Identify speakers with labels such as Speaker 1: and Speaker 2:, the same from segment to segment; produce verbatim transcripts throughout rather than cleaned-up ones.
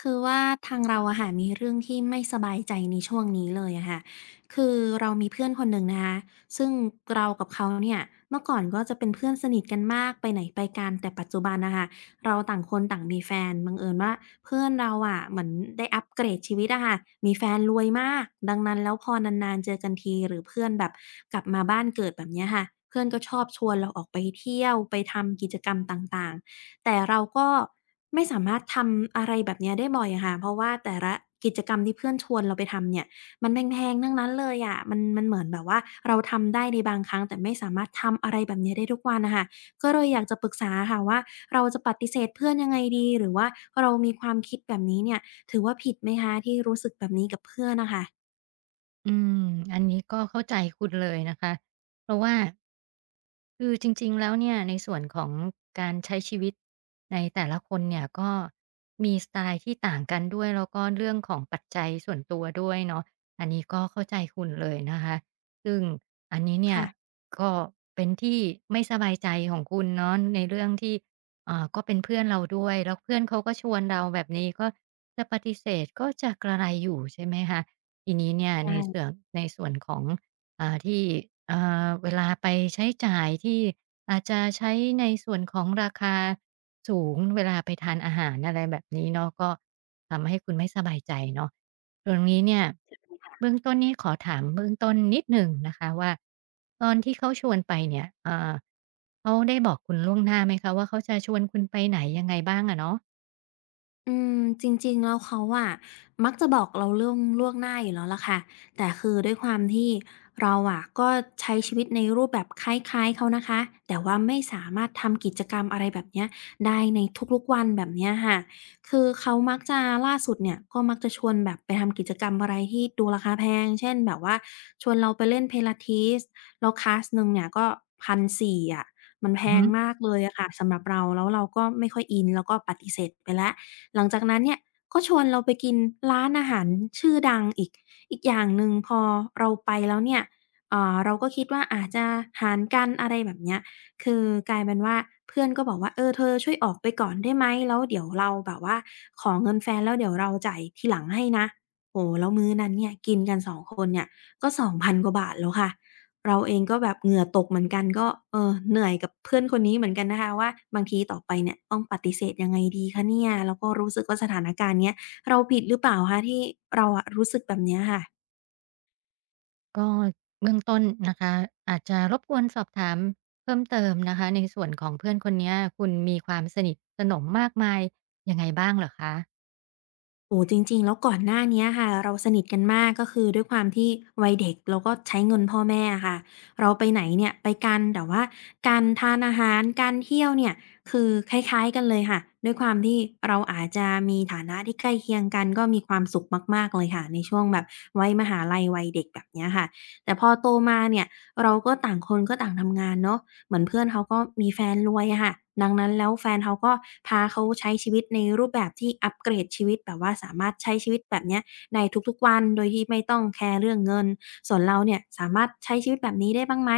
Speaker 1: คือว่าทางเราอะค่ะมีเรื่องที่ไม่สบายใจในช่วงนี้เลยอะค่ะคือเรามีเพื่อนคนหนึ่งนะคะซึ่งเรากับเขาเนี่ยเมื่อก่อนก็จะเป็นเพื่อนสนิทกันมากไปไหนไปกันแต่ปัจจุบันนะคะเราต่างคนต่างมีแฟนบังเอิญว่าเพื่อนเราอะเหมือนได้อัปเกรดชีวิตอะค่ะมีแฟนรวยมากดังนั้นแล้วพอนานๆเจอกันทีหรือเพื่อนแบบกลับมาบ้านเกิดแบบเนี้ยค่ะเพื่อนก็ชอบชวนเราออกไปเที่ยวไปทำกิจกรรมต่างๆ แต่เราก็ไม่สามารถทำอะไรแบบเนี้ยได้บ่อยอะค่ะเพราะว่าแต่ละกิจกรรมที่เพื่อนชวนเราไปทำเนี่ยมันแพงๆทั้งนั้นเลยอะมันมันเหมือนแบบว่าเราทำได้ในบางครั้งแต่ไม่สามารถทำอะไรแบบเนี้ยได้ทุกวันน่ะค่ะก็เลยอยากจะปรึกษาอะค่ะว่าเราจะปฏิเสธเพื่อนยังไงดีหรือว่าเรามีความคิดแบบนี้เนี่ยถือว่าผิดไหมคะที่รู้สึกแบบนี้กับเพื่อนน่ะค่ะ
Speaker 2: อืมอันนี้ก็เข้าใจคุณเลยนะคะ เพราะว่าคือจริงๆแล้วเนี่ยในส่วนของการใช้ชีวิตในแต่ละคนเนี่ยก็มีสไตล์ที่ต่างกันด้วยแล้วก็เรื่องของปัจจัยส่วนตัวด้วยเนาะอันนี้ก็เข้าใจคุณเลยนะคะ ซึ่งอันนี้เนี่ย
Speaker 1: ค่ะ
Speaker 2: ก็เป็นที่ไม่สบายใจของคุณเนาะในเรื่องที่อ่าก็เป็นเพื่อนเราด้วยแล้วเพื่อนเขาก็ชวนเราแบบนี้ก็จะปฏิเสธก็จะกระไรอยู่ใช่ไหมคะ ทีนี้เนี่ยในส่
Speaker 1: ค่ะ
Speaker 2: วนในส่วนของอ่าที่อ่าเวลาไปใช้จ่ายที่อาจจะใช้ในส่วนของราคาสูงเวลาไปทานอาหารอะไรแบบนี้เนาะก็ทำให้คุณไม่สบายใจเนาะตรงนี้เนี่ยเบื้องต้นนี้ขอถามเบื้องต้นนิดหนึ่งนะคะว่าตอนที่เขาชวนไปเนี่ยอ่าเขาได้บอกคุณล่วงหน้าไหมคะเนาะ
Speaker 1: อืมจริงๆแล้วเขาอะมักจะบอกเราเรื่องล่วงหน้าอยู่แล้วล่ะค่ะแต่คือด้วยความที่เราอะก็ใช้ชีวิตในรูปแบบคล้ายๆเขานะคะแต่ว่าไม่สามารถทำกิจกรรมอะไรแบบเนี้ยได้ในทุกๆวันแบบเนี้ยค่ะคือเขามักจะล่าสุดเนี่ยก็มักจะชวนแบบไปทำกิจกรรมอะไรที่ดูราคาแพงเช่นแบบว่าชวนเราไปเล่น Pilates แล้วคลาสหนึ่งเนี่ยก็พันสี่อะมันแพ
Speaker 2: อือ
Speaker 1: ง
Speaker 2: ฮึ
Speaker 1: มากเลยอะค่ะสำหรับเราแล้วเราก็ไม่ค่อยอินเราก็ปฏิเสธไปแล้ว หลังจากนั้นเนี่ยก็ชวนเราไปกินร้านอาหารชื่อดังอีกอีกอย่างหนึ่งพอเราไปแล้วเนี่ยเอ่อเราก็คิดว่าอาจจะหารกันอะไรแบบเนี้ยคือกลายเป็นว่าเพื่อนก็บอกว่าเออเธอช่วยออกไปก่อนได้ไหมแล้วเดี๋ยวเราแบบว่าขอเงินแฟนแล้วเดี๋ยวเราจ่ายทีหลังให้นะโอ้โฮแล้วมื้อนั้นเนี่ยกินกันสองคนเนี่ยก็สองพันกว่าบาทแล้วค่ะ เราเองก็แบบเหงื่อตกเหมือนกันก็เออเหนื่อยกับเพื่อนคนนี้เหมือนกันนะคะว่าบางทีต่อไปเนี่ยต้องปฏิเสธยังไงดีคะเนี่ยแล้วก็รู้สึกว่าสถานการณ์เนี้ยเราผิดหรือเปล่าคะที่เราอะรู้สึกแบบเนี้ยค่ะ
Speaker 2: ก็เบื้องต้นนะคะอาจจะรบกวนสอบถามเพิ่มเติมนะคะในส่วนของเพื่อนคนเนี้ยคุณมีความสนิทสนมมากมายยังไงบ้างเหรอคะ
Speaker 1: โอ้จริงๆแล้วก่อนหน้าเนี้ยค่ะเราสนิทกันมากก็คือด้วยความที่วัยเด็กเราก็ใช้เงินพ่อแม่อะค่ะเราไปไหนเนี่ยไปกันแต่ว่าการทานอาหารการเที่ยวเนี่ยคือคล้ายๆกันเลยค่ะด้วยความที่เราอาจจะมีฐานะที่ใกล้เคียงกันก็มีความสุขมากๆเลยค่ะในช่วงแบบวัยมหาลัยวัยเด็กแบบเนี้ยค่ะแต่พอโตมาเนี่ยเราก็ต่างคนก็ต่างทำงานเนาะ เหมือนเพื่อนเขาก็มีแฟนรวยอะค่ะดังนั้นแล้วแฟนเขาก็พาเขาใช้ชีวิตในรูปแบบที่อัปเกรดชีวิตแบบว่าสามารถใช้ชีวิตแบบเนี้ยในทุกๆวันโดยที่ไม่ต้องแคร์เรื่องเงิน ส่วนเราเนี่ยสามารถใช้ชีวิตแบบนี้ได้บ้างไหม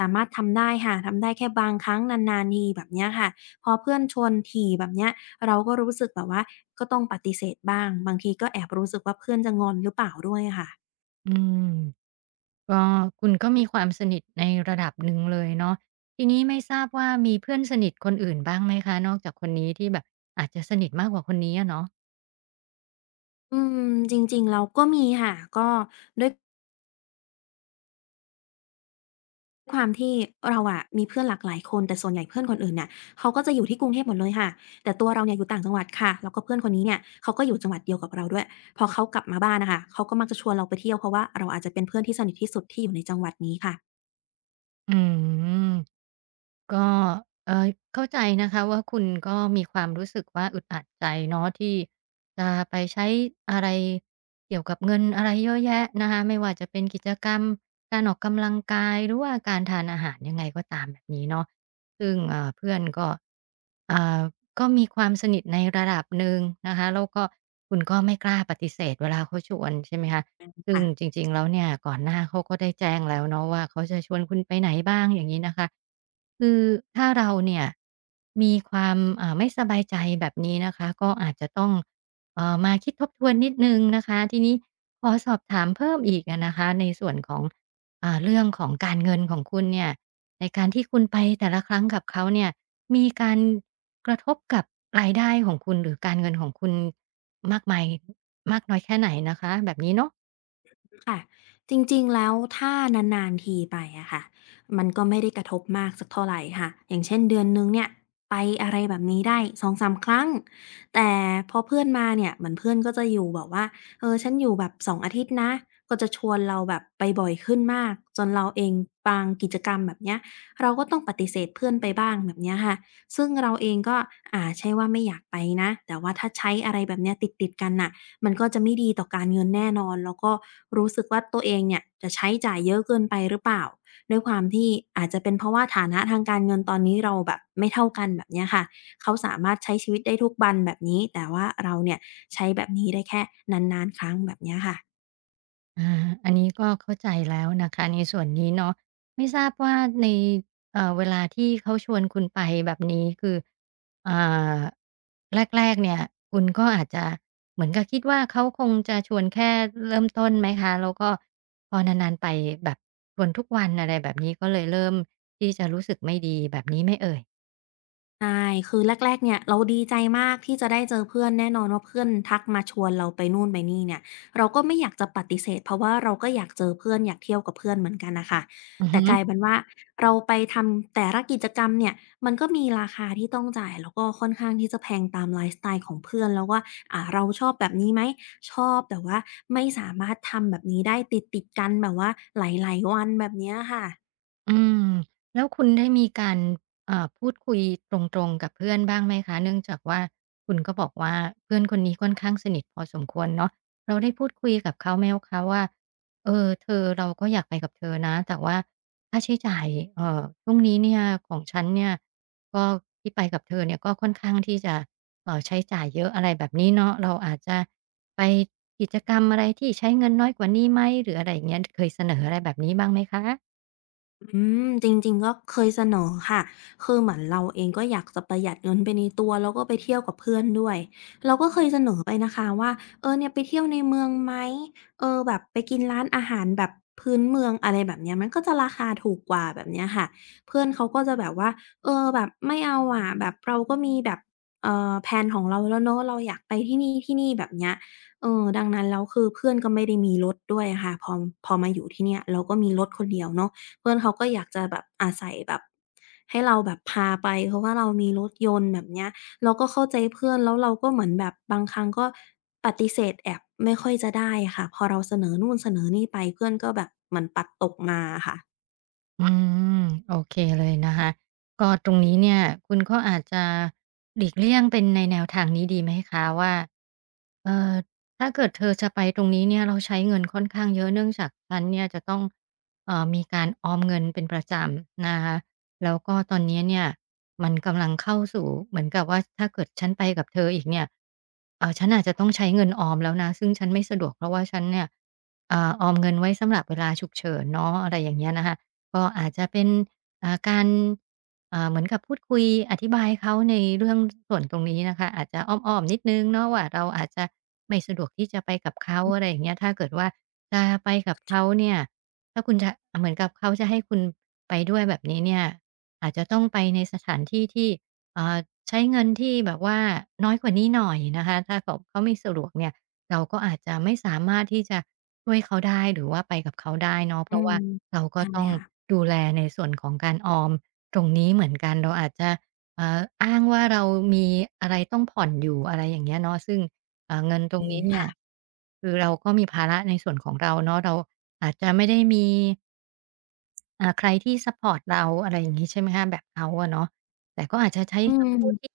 Speaker 1: สามารถทำได้ค่ะทำได้แค่บางครั้งนานๆทีแบบเนี้ยค่ะพอเพื่อนชวนถี่แบบเนี้ยเราก็รู้สึกแบบว่าก็ต้องปฏิเสธบ้างบางทีก็แอบรู้สึกว่าเพื่อนจะงอนหรือเปล่าด้วยอะค่ะ
Speaker 2: อืมก็คุณก็มีความสนิทในระดับหนึ่งเลยเนาะทีนี้ไม่ทราบว่ามีเพื่อนสนิทคนอื่นบ้างไหมคะนอกจากคนนี้ที่แบบอาจจะสนิทมากกว่าคนนี้อะเนาะ
Speaker 1: อืมจริงๆแล้วก็มีค่ะก็ด้วย ความที่เราอะมีเพื่อนหลากหลายคนแต่ส่วนใหญ่เพื่อนคนอื่นน่ะเขาก็จะอยู่ที่กรุงเทพหมดเลยค่ะแต่ตัวเราเนี่ยอยู่ต่างจังหวัดค่ะแล้วก็เพื่อนคนนี้เนี่ยเขาก็อยู่จังหวัดเดียวกับเราด้วยพอเขากลับมาบ้านน่ะค่ะเขาก็มักจะชวนเราไปเที่ยวเพราะว่าเราอาจจะเป็นเพื่อนที่สนิทที่สุดที่อยู่ในจังหวัดนี้ค่ะ
Speaker 2: อืม ก็เอ่อเข้าใจนะคะว่าคุณก็มีความรู้สึกว่าอึดอัดใจเนาะที่จะไปใช้อะไรเกี่ยวกับเงินอะไรเยอะแยะนะคะไม่ว่าจะเป็นกิจกรรมการออกกำลังกายหรือว่าการทานอาหารยังไงก็ตามแบบนี้เนาะซึ่งอ่าเพื่อนก็อ่าก็มีความสนิทในระดับหนึ่งนะคะแล้วก็คุณก็ไม่กล้าปฏิเสธเวลาเขาชวนใช่ไหมคะ ซึ่งจ
Speaker 1: ค่ะ
Speaker 2: ริงๆแล้วเนี่ยก่อนหน้าเขาก็ได้แจ้งแล้วเนาะว่าเขาจะชวนคุณไปไหนบ้างอย่างงี้นะคะคือถ้าเราเนี่ยมีความอ่าไม่สบายใจแบบนี้นะคะก็อาจจะต้องเอ่อมาคิดทบทวนนิดหนึ่งนะคะทีนี้ขอสอบถามเพิ่มอีกอะนะคะในส่วนของอ่าเรื่องของการเงินของคุณเนี่ยในการที่คุณไปแต่ละครั้งกับเขาเนี่ยมีการกระทบกับรายได้ของคุณหรือการเงินของคุณมากมายมากน้อยแค่ไหนนะคะแบบนี้เนาะ
Speaker 1: ค่ะจริงๆแล้วถ้านานๆทีไปอะค่ะมันก็ไม่ได้กระทบมากสักเท่าไรค่ะอย่างเช่นเดือนหนึ่งเนี่ยไปอะไรแบบนี้ได้สองถึงสามครั้งแต่พอเพื่อนมาเนี่ยเหมือนเพื่อนก็จะอยู่แบบว่าเออฉันอยู่แบบสององอาทิตย์นะก็จะชวนเราแบบไปบ่อยขึ้นมากจนเราเองบางกิจกรรมแบบเนี้ยเราก็ต้องปฏิเสธเพื่อนไปบ้างแบบเนี้ยค่ะซึ่งเราเองก็อ่าใช่ว่าไม่อยากไปนะแต่ว่าถ้าใช้อะไรแบบเนี้ยติดๆกันน่ะ มันก็จะไม่ดีต่อการเงินแน่นอนแล้วก็รู้สึกว่าตัวเองเนี่ยจะใช้จ่ายเยอะเกินไปหรือเปล่าด้วยความที่อาจจะเป็นเพราะว่าฐานะทางการเงินตอนนี้เราแบบไม่เท่ากันแบบเนี้ยค่ะเขาสามารถใช้ชีวิตได้ทุกวันแบบนี้แต่ว่าเราเนี่ยใช้แบบนี้ได้แค่นานๆครั้งแบบเนี้ยค่ะ
Speaker 2: อาอันนี้ก็เข้าใจแล้วนะคะในส่วนนี้เนาะไม่ทราบว่าในเอ่อเวลาที่เขาชวนคุณไปแบบนี้คืออ่าแรกๆเนี่ยคุณก็อาจจะเหมือนกับคิดว่าเขาคงจะชวนแค่เริ่มต้นไหมคะแล้วก็พอนานๆไปแบบชวนทุกวันอะไรแบบนี้ก็เลยเริ่มที่จะรู้สึกไม่ดีแบบนี้ไหมเอ่ย
Speaker 1: ใช่คือแรกๆเนี่ยเราดีใจมากที่จะได้เจอเพื่อนแน่นอนว่าเพื่อนทักมาชวนเราไปนู่นไปนี่เนี่ยเราก็ไม่อยากจะปฏิเสธเพราะว่าเราก็อยากเจอเพื่อนอยากเที่ยวกับเพื่อนเหมือนกันน่ะค่ะ
Speaker 2: อือ
Speaker 1: แต่
Speaker 2: ฮึ
Speaker 1: กลายบเป็นว่าเราไปทำแต่ละกิจกรรมเนี่ยมันก็มีราคาที่ต้องจ่ายแล้วก็ค่อนข้างที่จะแพงตามไลฟ์สไตล์ของเพื่อนแล้วว่าอ่าเราชอบแบบนี้ไหมชอบแต่ว่าไม่สามารถทำแบบนี้ได้ติดๆกันแบบว่าหลายๆวันแบบเนี้ยค่ะ
Speaker 2: อืมแล้วคุณได้มีการเอ่อพูดคุยตรงๆกับเพื่อนบ้างไหมคะเนื่องจากว่าคุณก็บอกว่าเพื่อนคนนี้ค่อนข้างสนิทพอสมควรเนาะเราได้พูดคุยกับเขาไหมคะว่าเออเธอเราก็อยากไปกับเธอนะแต่ว่าค่าใช้จ่ายเอ่อช่วงนี้เนี่ยของฉันเนี่ยก็ที่ไปกับเธอเนี่ยก็ค่อนข้างที่จะเอ่อใช้จ่ายเยอะอะไรแบบนี้เนาะเราอาจจะไปกิจกรรมอะไรที่ใช้เงินน้อยกว่านี้ไหมหรืออะไรอย่างเงี้ยเคยเสนออะไรแบบนี้บ้างไหมคะ
Speaker 1: อืมจริงๆก็เคยเสนอค่ะ คือเหมือนเราเองก็อยากจะประหยัดเงินไปในตัวแล้วก็ไปเที่ยวกับเพื่อนด้วยเราก็เคยเสนอไปนะคะว่าเออเนี่ยไปเที่ยวในเมืองไหม เออแบบไปกินร้านอาหารแบบพื้นเมืองอะไรแบบเนี้ยมันก็จะราคาถูกกว่าแบบเนี้ยค่ะเพื่อนเขาก็จะแบบว่าเออแบบไม่เอาอะแบบเราก็มีแบบเอ่อแพลนของเราแล้วเนาะเราอยากไปที่นี่ๆแบบเนี้ยเออดังนั้นแล้วคือเพื่อนก็ไม่ได้มีรถด้วยอะค่ะพอพอมาอยู่ที่เนี่ยเราก็มีรถคนเดียวเนาะ เพื่อนเขาก็อยากจะแบบอาใส่แบบให้เราแบบพาไปเพราะว่าเรามีรถยนต์แบบเนี้ยเราก็เข้าใจเพื่อนแล้วเราก็เหมือนแบบบางครั้งก็ปฏิเสธแอบไม่ค่อยจะได้อะค่ะพอเราเสนอนู่นเสนอนี่ไปเพื่อนก็แบบเหมือนปัดตกมาอะค่ะ
Speaker 2: อืมโอเคเลยนะคะก็ตรงนี้เนี่ยคุณก็อาจจะหลีกเลี่ยงเป็นในแนวทางนี้ดีไหมคะว่าเอ่อถ้าเกิดเธอจะไปตรงนี้เนี่ยเราใช้เงินค่อนข้างเยอะเนื่องจากฉันเนี่ยจะต้องเอ่อมีการออมเงินเป็นประจำนะคะแล้วก็ตอนนี้เนี่ยมันกำลังเข้าสู่เหมือนกับว่าถ้าเกิดฉันไปกับเธออีกเนี่ยเอ่อฉันอาจจะต้องใช้เงินออมแล้วนะซึ่งฉันไม่สะดวกเพราะว่าฉันเนี่ยอ่าออมเงินไว้สำหรับเวลาฉุกเฉินเนาะอะไรอย่างเงี้ยนะคะ ก็อาจจะเป็นอ่าการอ่าเหมือนกับพูดคุยอธิบายเขาในเรื่องส่วนตรงนี้นะคะอาจจะอ้อมๆนิดนึงเนาะว่าเราอาจจะไม่สะดวกที่จะไปกับเขาอะไรอย่างเงี้ยถ้าเกิดว่าจะไปกับเขาเนี่ยถ้าคุณจะเหมือนกับเขาจะให้คุณไปด้วยแบบนี้เนี่ยอาจจะต้องไปในสถานที่ที่เอ่อใช้เงินที่แบบว่าน้อยกว่านี้หน่อยนะคะถ้าเขาเขาไม่สะดวกเนี่ยเราก็อาจจะไม่สามารถที่จะช่วยเขาได้หรือว่าไปกับเขาได้เนาะเพ
Speaker 1: อื
Speaker 2: ราะ
Speaker 1: ม
Speaker 2: ว่า เราก็
Speaker 1: ใช่
Speaker 2: ต้อง
Speaker 1: ค่ะ
Speaker 2: ดูแลในส่วนของการออมตรงนี้เหมือนกันเราอาจจะเอ่ออ้างว่าเรามีอะไรต้องผ่อนอยู่อะไรอย่างเงี้ยเนาะซึ่งเอ่อเงินตร
Speaker 1: อื
Speaker 2: ง
Speaker 1: ม
Speaker 2: นี้เนี่ย
Speaker 1: ค่ะ
Speaker 2: คือเราก็มีภาระในส่วนของเราเนาะเราอาจจะไม่ได้มีอ่าใครที่ซัปพอร์ตเราอะไรอย่างงี้ใช่ไหมคะแบบเขาอะเนาะแต่ก็อาจจะใช้
Speaker 1: อื
Speaker 2: คำพูดที่
Speaker 1: ม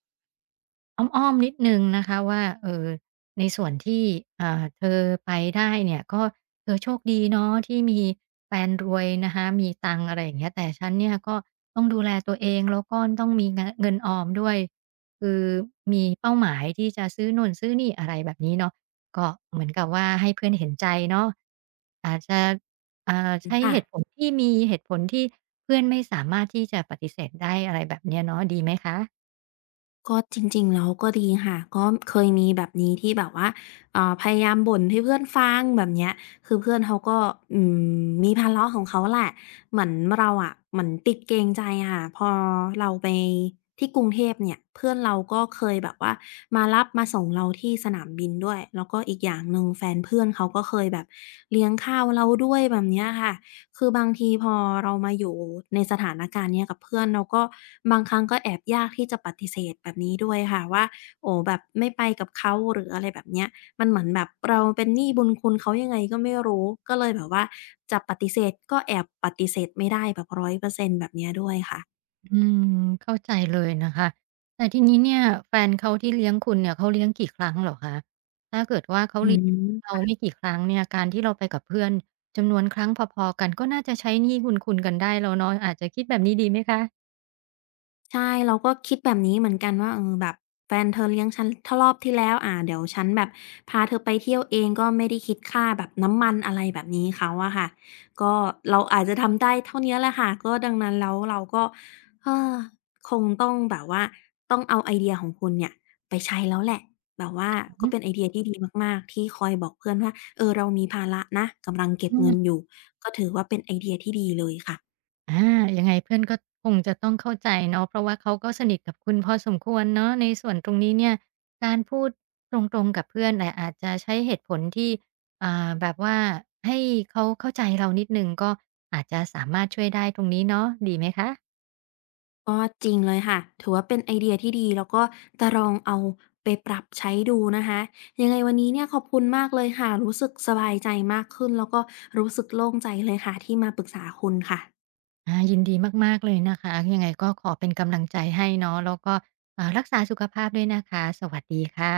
Speaker 2: อ้อมๆนิดหนึ่งนะคะว่าเอ่อในส่วนที่อ่าเธอไปได้เนี่ยก็เธอโชคดีเนาะที่มีแฟนรวยนะคะมีตังค์อะไรอย่างเงี้ยแต่ฉันเนี่ยก็ต้องดูแลตัวเองแล้วก็ต้องมีงเงินออมด้วยคือมีเป้าหมายที่จะซื้อนู่นซื้อนี่อะไรแบบนี้เนาะก็เหมือนกับว่าให้เพื่อนเห็นใจเนาะอาจจะอ่าใช้
Speaker 1: ค่ะ
Speaker 2: เหตุผลที่มีเหตุผลที่เพื่อนไม่สามารถที่จะปฏิเสธได้อะไรแบบเนี้ยเนาะดีไหมคะ
Speaker 1: ก็จริงๆแล้วก็ดีค่ะก็เคยมีแบบนี้ที่แบบว่าเอ่าพยายามบ่นให้เพื่อนฟังแบบเนี้ยคือเพื่อนเขาก็อืมมีภาระของเขาแหละ เหมือนเราอะเหมือนติดเกรงใจอะค่ะพอเราไปที่กรุงเทพเนี่ยเพื่อนเราก็เคยแบบว่ามารับมาส่งเราที่สนามบินด้วย แล้วก็อีกอย่างหนึ่งแฟนเพื่อนเขาก็เคยแบบเลี้ยงข้าวเราด้วยแบบเนี้ยค่ะ คือบางทีพอเรามาอยู่ในสถานการณ์เนี้ยกับเพื่อนเราก็บางครั้งก็แอบยากที่จะปฏิเสธแบบนี้ด้วยค่ะว่าโอ้แบบไม่ไปกับเขาหรืออะไรแบบเนี้ยมันเหมือนแบบเราเป็นหนี้บุญคุณเขายังไงก็ไม่รู้ก็เลยแบบว่าจะปฏิเสธก็แอบปฏิเสธไม่ได้แบบร้อยเปอร์เซ็นต์แบบเนี้ยด้วยค่ะ
Speaker 2: อืมเข้าใจเลยนะคะแต่ทีนี้เนี่ยแฟนเขาที่เลี้ยงคุณเนี่ยเขาเลี้ยงกี่ครั้งเหรอคะถ้าเกิดว่าเขา
Speaker 1: อื
Speaker 2: เลี้ยงเรา
Speaker 1: ม
Speaker 2: ไม่กี่ครั้งเนี่ยการที่เราไปกับเพื่อนจำนวนครั้งพอๆกันก็น่าจะใช้หนี้บุญคุณกันได้แล้วเนาะอาจจะคิดแบบนี้ดีไหมคะ
Speaker 1: ใช่เราก็คิดแบบนี้เหมือนกันว่าเออแบบแฟนเธอเลี้ยงฉันถ้ารอบที่แล้วอ่าเดี๋ยวฉันแบบพาเธอไปเที่ยวเองก็ไม่ได้คิดค่าแบบน้ำมันอะไรแบบนี้เขาอะค่ะก็เราอาจจะทำได้เท่าเนี้ยแหละค่ะก็ดังนั้นแล้วเราก็เออคงต้องแบบว่าต้องเอาไอเดียของคุณเนี่ยไปใช้แล้วแหละแบบว่า
Speaker 2: อือ
Speaker 1: ก็
Speaker 2: ฮึ
Speaker 1: เป็นไอเดียที่ดีมากๆ ที่คอยบอกเพื่อนว่าเออเรามีภาระนะกำลังเก็บ
Speaker 2: อื
Speaker 1: เงิ
Speaker 2: ม
Speaker 1: นอยู่ก็ถือว่าเป็นไอเดียที่ดีเลยค่ะ
Speaker 2: อายังไงเพื่อนก็คงจะต้องเข้าใจเนาะเพราะว่าเขาก็สนิทกับคุณพอสมควรเนาะในส่วนตรงนี้เนี่ยการพูดตรงๆกับเพื่อนแต่อาจจะใช้เหตุผลที่อ่าแบบว่าให้เขาเข้าใจเรานิดหนึ่งก็อาจจะสามารถช่วยได้ตรงนี้เนาะดีไหมคะ
Speaker 1: ก็จริงเลยค่ะถือว่าเป็นไอเดียที่ดีแล้วก็จะลองเอาไปปรับใช้ดูนะคะยังไงวันนี้เนี่ยขอบคุณมากเลยค่ะรู้สึกสบายใจมากขึ้นแล้วก็รู้สึกโล่งใจเลยค่ะที่มาปรึกษาคุณค่ะ
Speaker 2: อายินดีมากๆเลยนะคะยังไงก็ขอเป็นกำลังใจให้เนาะแล้วก็อ่ารักษาสุขภาพด้วยนะคะ สวัสดีค่ะ